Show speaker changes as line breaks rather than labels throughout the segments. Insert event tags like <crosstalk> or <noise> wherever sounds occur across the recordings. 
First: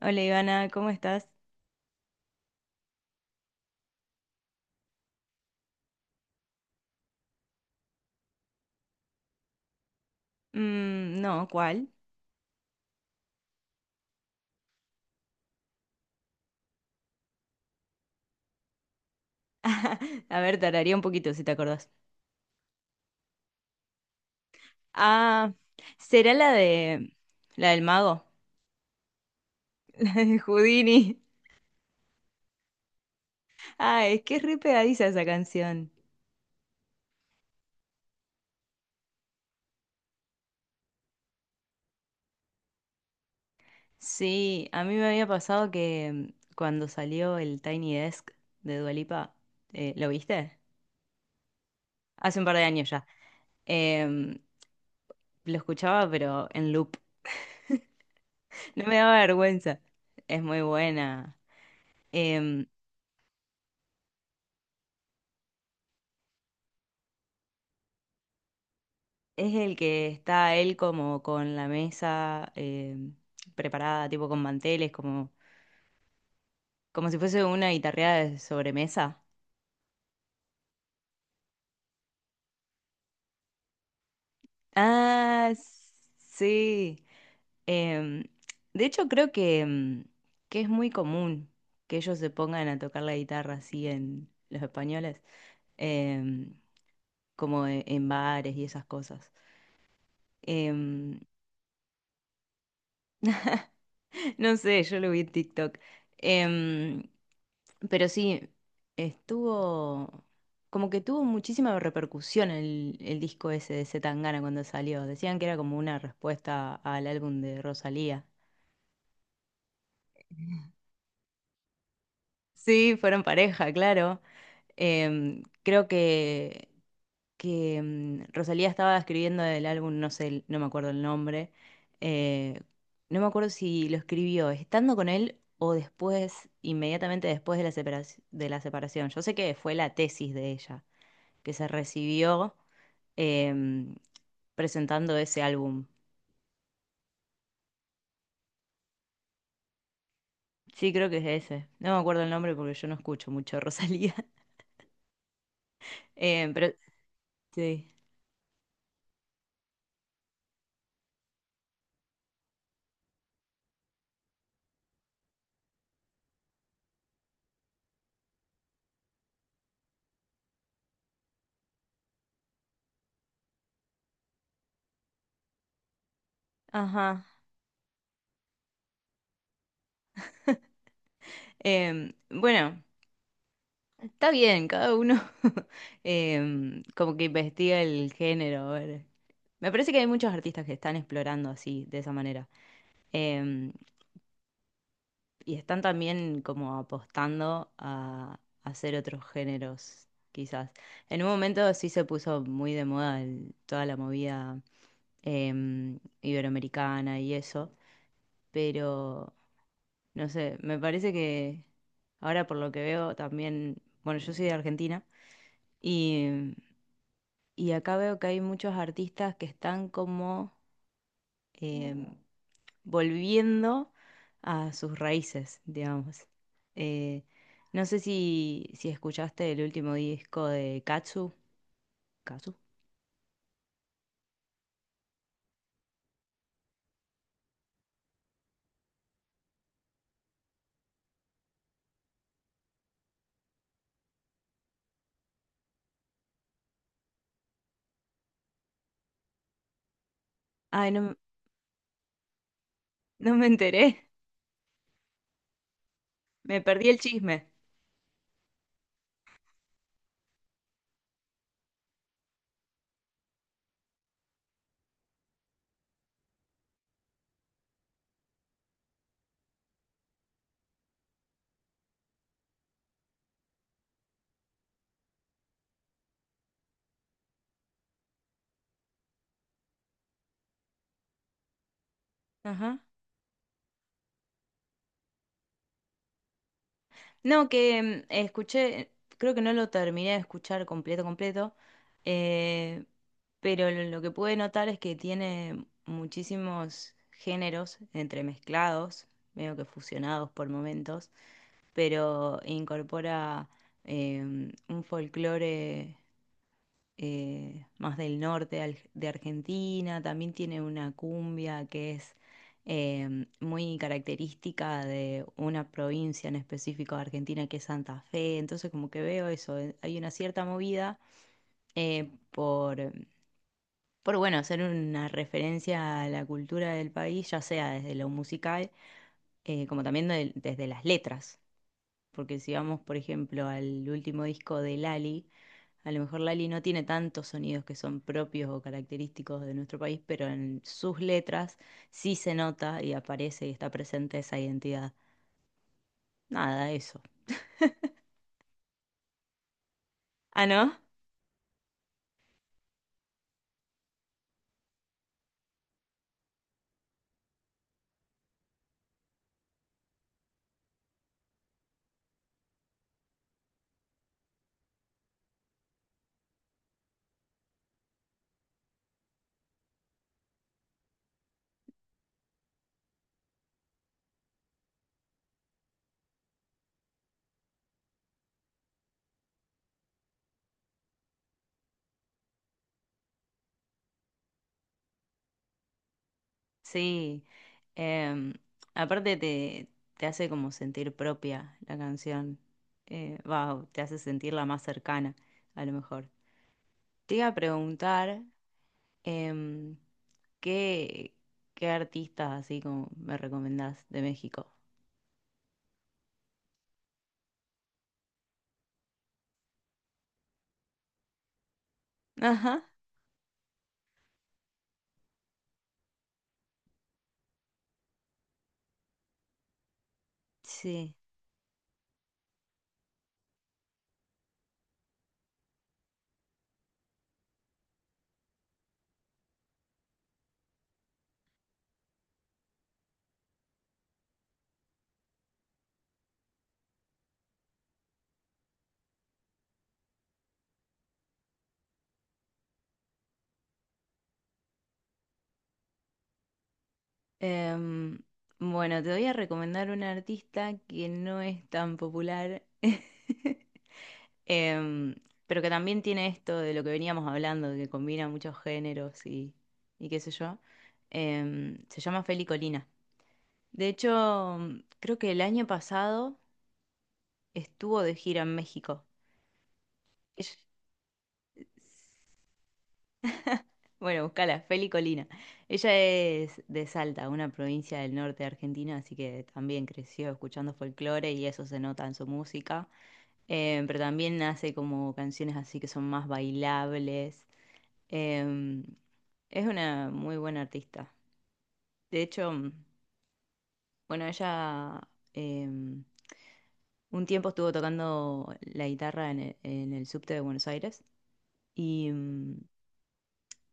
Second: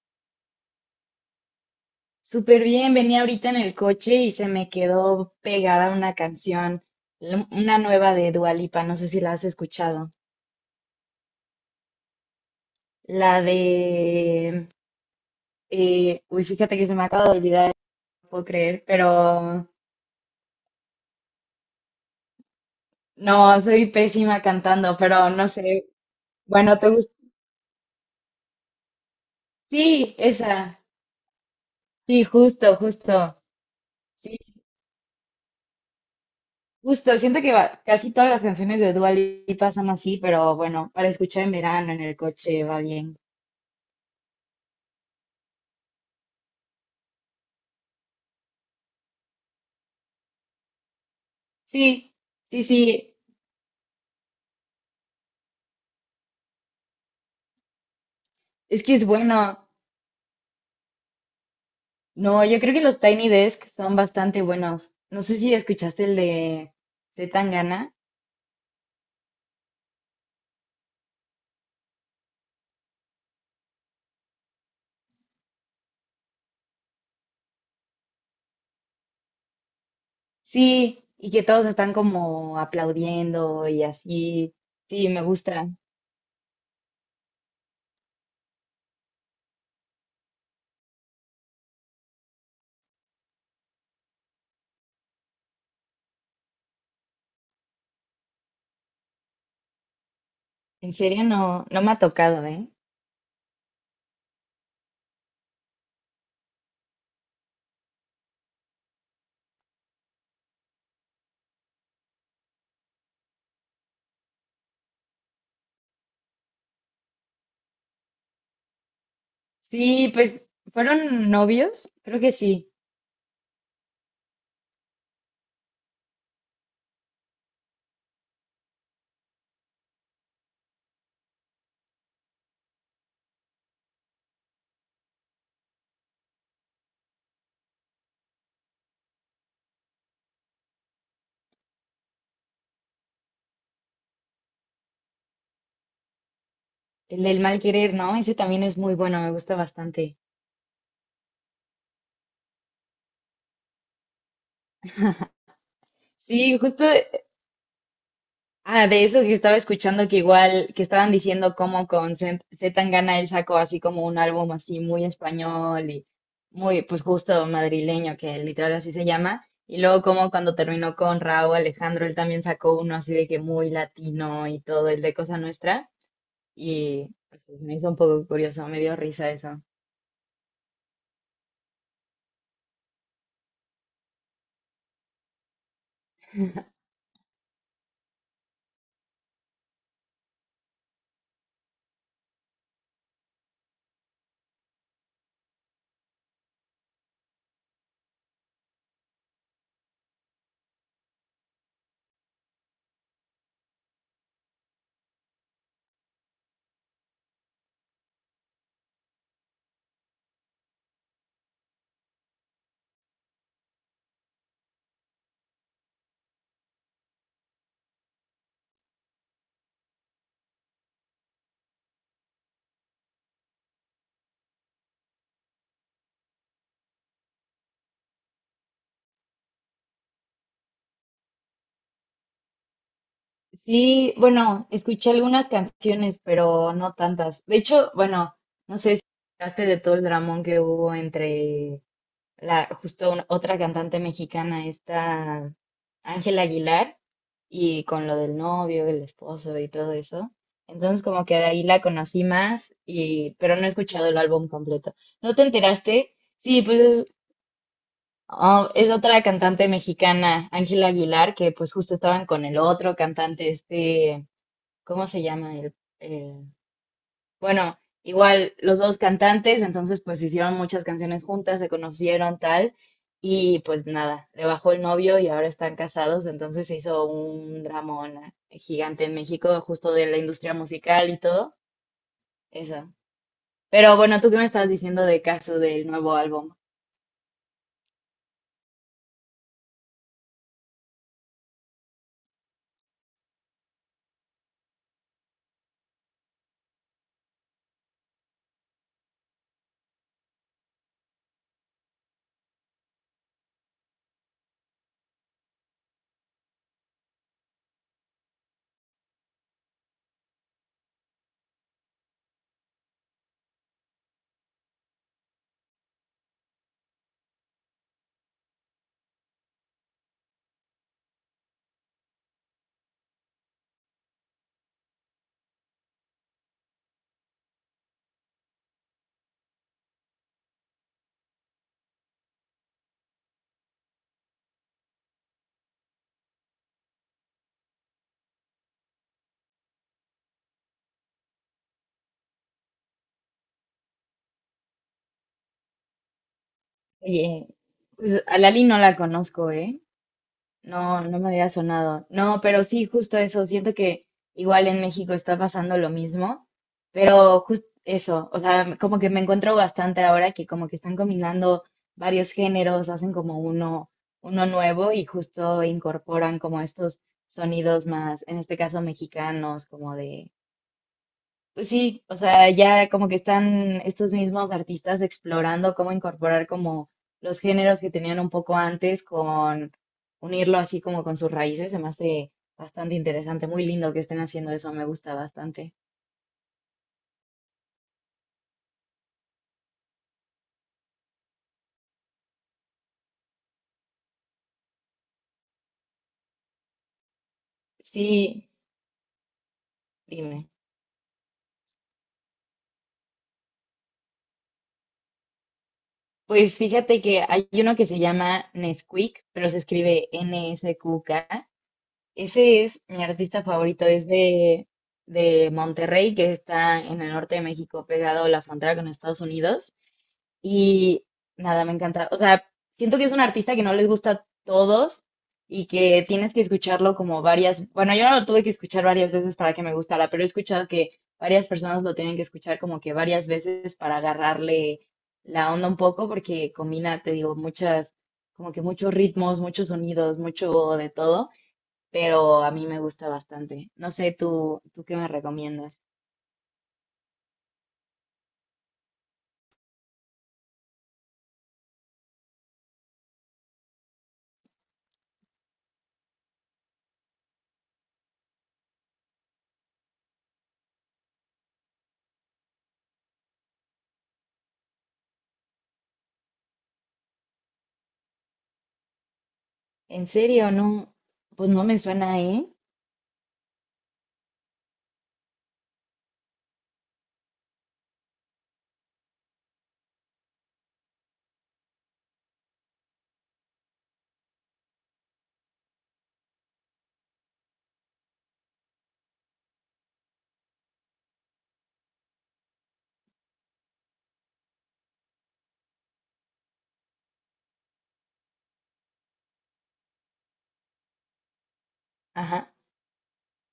Hola Ivana, ¿cómo estás?
Súper bien, venía ahorita en el coche y se me quedó pegada una canción, una nueva de Dua Lipa, no sé si la has escuchado.
Mm, no, ¿cuál?
La de... fíjate que se me acaba de olvidar, no puedo creer, pero
<laughs> A ver, tardaría un poquito si te acordás.
no, soy pésima cantando, pero no
Ah,
sé.
será
Bueno, ¿te gusta?
la del mago, <laughs> la
Sí,
de
esa.
Houdini.
Sí, justo, justo.
Ah, es que
Sí,
es re pegadiza esa canción.
justo. Siento que casi todas las canciones de Dua Lipa son así, pero bueno, para escuchar en verano en el coche va bien.
Sí, a mí me había pasado que cuando salió el Tiny Desk de Dua Lipa, ¿lo viste?
Sí.
Hace un par
Sí,
de años ya.
sí,
Em, lo escuchaba pero en loop. <laughs>
es
No
que
me
es
daba
bueno.
vergüenza. Es muy buena.
No, yo
Em,
creo que los Tiny Desk son bastante buenos. No sé si escuchaste el de C. Tangana.
Es el que está él como con la mesa preparada, tipo con manteles, como si fuese una guitarreada de sobremesa.
Sí, y que todos están como aplaudiendo y así. Sí, me
Ah,
gusta.
sí. Em, de hecho, creo que es muy común que ellos se pongan a tocar la guitarra así en los españoles, em, como en bares y esas cosas.
En
Em,
serio, no, no me ha tocado, ¿eh?
<laughs> No sé, yo lo vi en TikTok. Em, pero sí, estuvo. Como que tuvo muchísima repercusión el disco ese de C. Tangana cuando salió. Decían que era como una respuesta al álbum de Rosalía.
Sí, pues, ¿fueron novios? Creo que sí.
Sí, fueron pareja, claro. Creo que, Rosalía estaba escribiendo el álbum, no sé, no me acuerdo el nombre, eh, no me acuerdo si lo escribió estando con él o después, inmediatamente después de la separación. Yo sé que fue la tesis de ella, que se recibió em, presentando ese álbum.
El del mal querer, ¿no? Ese también es muy bueno, me gusta bastante.
Sí, creo que es ese. No me acuerdo el nombre porque yo no escucho mucho a Rosalía. <laughs>
Sí,
Pero
justo.
sí.
Ah, de eso que estaba escuchando que igual, que estaban diciendo cómo con Z Z Tangana él sacó así como un álbum así muy español y muy, pues justo madrileño, que literal así se llama. Y luego como cuando terminó con Raúl Alejandro, él también sacó uno así de que muy latino y todo, el de Cosa Nuestra. Y
Ajá.
pues, me hizo un poco curioso, me dio risa eso.
Bueno. Está bien, cada uno <laughs> como que investiga el género. A ver. Me parece que hay muchos artistas que están explorando así, de esa manera. Em, y están también como apostando a hacer otros géneros, quizás. En un momento sí se puso muy de moda toda la movida iberoamericana y eso, pero no sé, me parece que ahora por lo que veo también, bueno, yo soy de Argentina. Y Y acá veo que hay muchos artistas que están como em, volviendo a sus raíces, digamos. Eh, no sé si escuchaste el último disco de Katsu. ¿Katsu?
Sí, bueno, escuché algunas canciones, pero no tantas. De hecho, bueno, no sé si hablaste de todo el dramón que hubo entre la, otra cantante mexicana, esta Ángela Aguilar, y con lo del novio, el esposo y todo eso.
Ay,
Entonces
no,
como que de ahí la conocí más,
no
y,
me
pero no he
enteré.
escuchado el álbum completo. ¿No te enteraste?
<laughs> Me
Sí, pues
perdí el
es,
chisme.
oh, es otra cantante mexicana, Ángela Aguilar, que pues justo estaban con el otro cantante, este, ¿cómo se llama? El, bueno, igual los dos cantantes, entonces pues hicieron muchas canciones juntas, se conocieron tal, y pues nada, le bajó el novio y ahora están casados, entonces se hizo un dramón gigante en México, justo de la industria musical y todo
Ajá.
eso. Pero bueno, ¿tú qué me estás diciendo de caso del nuevo álbum?
No, que escuché, creo que no lo terminé de escuchar completo, completo, eh, pero lo que pude notar es que tiene muchísimos géneros entremezclados, medio que fusionados por momentos, pero incorpora eh, un folclore más del norte de Argentina, también tiene una cumbia que es muy característica de una provincia en específico de Argentina que es Santa Fe, entonces como que veo eso, hay una cierta movida eh, por, por, bueno, hacer una referencia a la cultura del país, ya sea desde lo musical como también desde las letras porque si vamos, por ejemplo, al último disco de Lali, a lo mejor Lali no tiene tantos sonidos que son propios o característicos de nuestro país, pero en sus letras sí se nota y aparece y está presente esa identidad. Nada, eso.
Oye, pues a Lali no la conozco, ¿eh?
Ah, ¿no?
No, no me había sonado. No, pero sí, justo eso. Siento que igual en México está pasando lo mismo, pero justo eso. O sea, como que me encuentro bastante ahora que como que están combinando varios géneros, hacen como uno, uno nuevo y justo incorporan como estos sonidos más, en este caso mexicanos, como de pues sí, o sea, ya como que están estos mismos artistas explorando cómo incorporar como los géneros que tenían un poco antes con unirlo así como con sus raíces, se me hace bastante interesante, muy lindo que estén haciendo eso, me gusta bastante.
Sí. Em, Aparte te hace como sentir propia la canción. Va, te hace sentirla más cercana, a lo mejor. Te iba a preguntar.
Sí,
em,
dime.
¿Qué, qué artistas así como me recomendás de México?
Pues fíjate que hay uno que se llama Nesquik, pero se escribe NSQK. Ese
Ajá,
es mi artista favorito, de Monterrey, que está en el norte de México, pegado a la frontera con Estados Unidos.
sí.
Y nada, me encanta. O sea, siento que es un artista que no les gusta a todos y que tienes que escucharlo como varias, bueno, yo lo tuve que escuchar varias veces para que me gustara, pero he escuchado que varias personas lo tienen que escuchar como que varias veces para agarrarle la onda un poco porque combina, te digo, muchas, como que muchos ritmos, muchos sonidos, mucho de todo, pero a mí me gusta bastante. No sé, ¿tú qué me recomiendas?
Em, bueno, te voy a recomendar un artista que no es tan popular, <laughs> em, pero que también tiene esto de lo que veníamos hablando, de que combina muchos géneros y qué sé yo. Se llama Feli Colina. De hecho, creo que el año pasado estuvo de gira en México.
En serio, no, pues no me suena, ¿eh?
Bueno, buscala, Feli Colina. Ella es de Salta, una provincia del norte de Argentina, así que también creció escuchando folclore y eso se nota en su música. Pero también hace como canciones así que son más bailables. Eh, es una muy buena artista. De hecho, bueno, ella eh, un tiempo estuvo tocando la guitarra en el subte de Buenos Aires y mm,
Ajá,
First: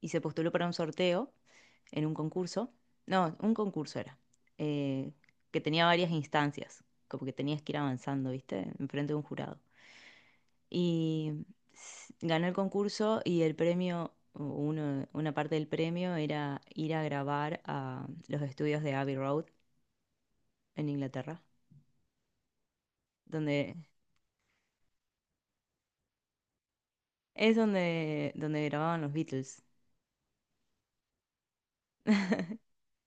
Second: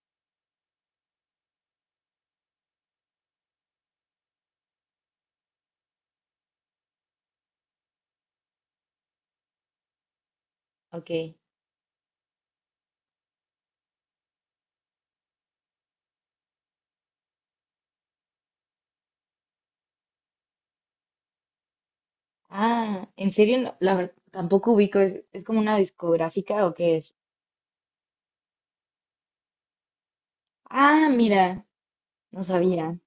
y se postuló para un sorteo en un concurso. No, un concurso era, eh, que tenía varias instancias, como que tenías que ir avanzando, ¿viste? Enfrente de un jurado.
ok.
Y ganó el concurso y el premio, o una parte del premio era ir a grabar a los estudios de Abbey Road en Inglaterra,
Ah, en serio,
donde
no, la verdad, tampoco ubico, ¿es como una discográfica o qué es?
es donde grababan los Beatles.
Ah, mira, no sabía.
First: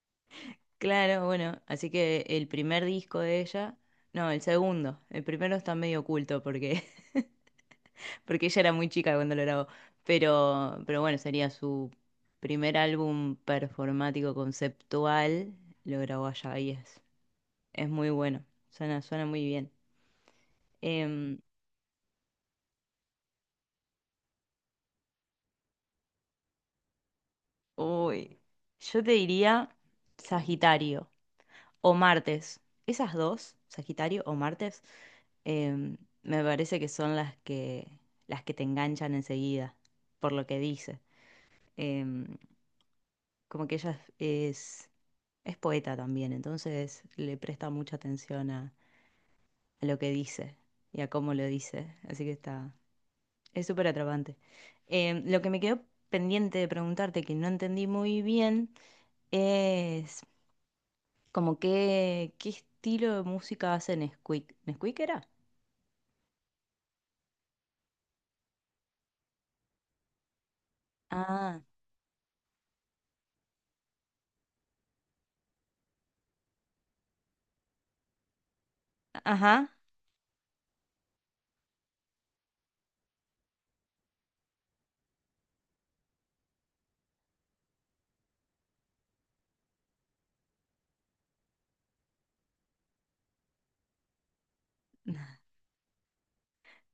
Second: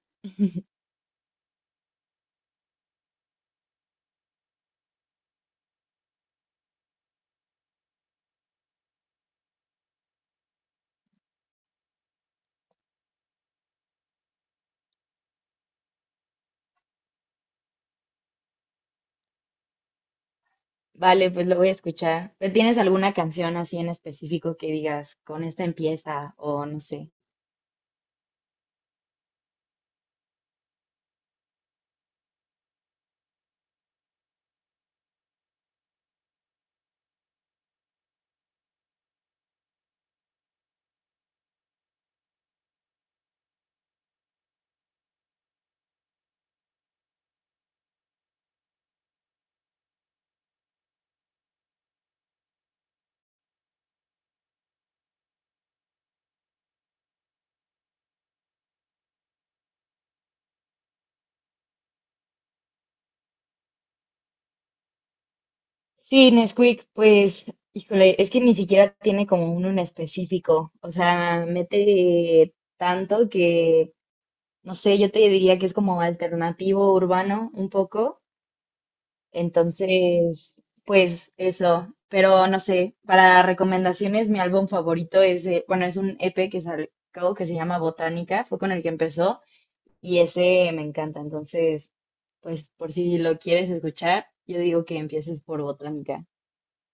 Claro, bueno, así que el primer disco de ella, no, el segundo, el primero está medio oculto porque ella era muy chica cuando lo grabó. Pero bueno, sería su primer álbum performático conceptual. Lo grabó allá y es muy bueno. Suena muy bien.
Vale,
Em,
pues lo voy a escuchar. ¿Tienes alguna canción así en específico que digas, con esta empieza o no sé?
Uy, yo te diría Sagitario o Martes. Esas dos, Sagitario o Martes, em, me parece que son las que te enganchan enseguida, por lo que dice. Em, Como que ella es poeta también, entonces le presta mucha atención a lo que dice y a cómo lo dice, así que es súper atrapante. Lo que me quedó pendiente de preguntarte, que no entendí muy bien, es como qué estilo de música hace Nesquik. ¿Nesquik era?
Sí, Nesquik, pues, híjole, es que ni siquiera tiene como uno en específico. O sea,
Ah,
mete tanto que, no sé, yo te diría que es como alternativo urbano un poco.
ajá.
Entonces, pues eso, pero no sé, para recomendaciones, mi álbum favorito es, bueno, es un EP que sacó que se llama Botánica, fue con el que empezó y ese me encanta, entonces, pues por si lo quieres escuchar, yo digo que
<laughs>
empieces por Botánica.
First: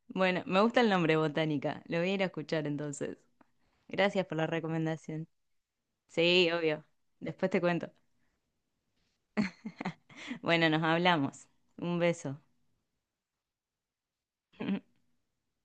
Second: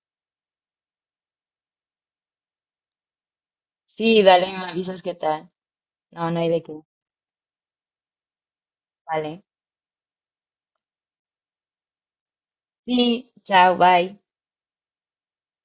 Bueno, me gusta el nombre Botánica, lo voy a ir a escuchar entonces.
Sí,
Gracias por la
dale, me avisas qué
recomendación.
tal. No, no hay
Sí,
de qué.
obvio. Después te cuento.
Vale.
Bueno, nos hablamos. Un beso.
Sí, chao, bye.
<laughs>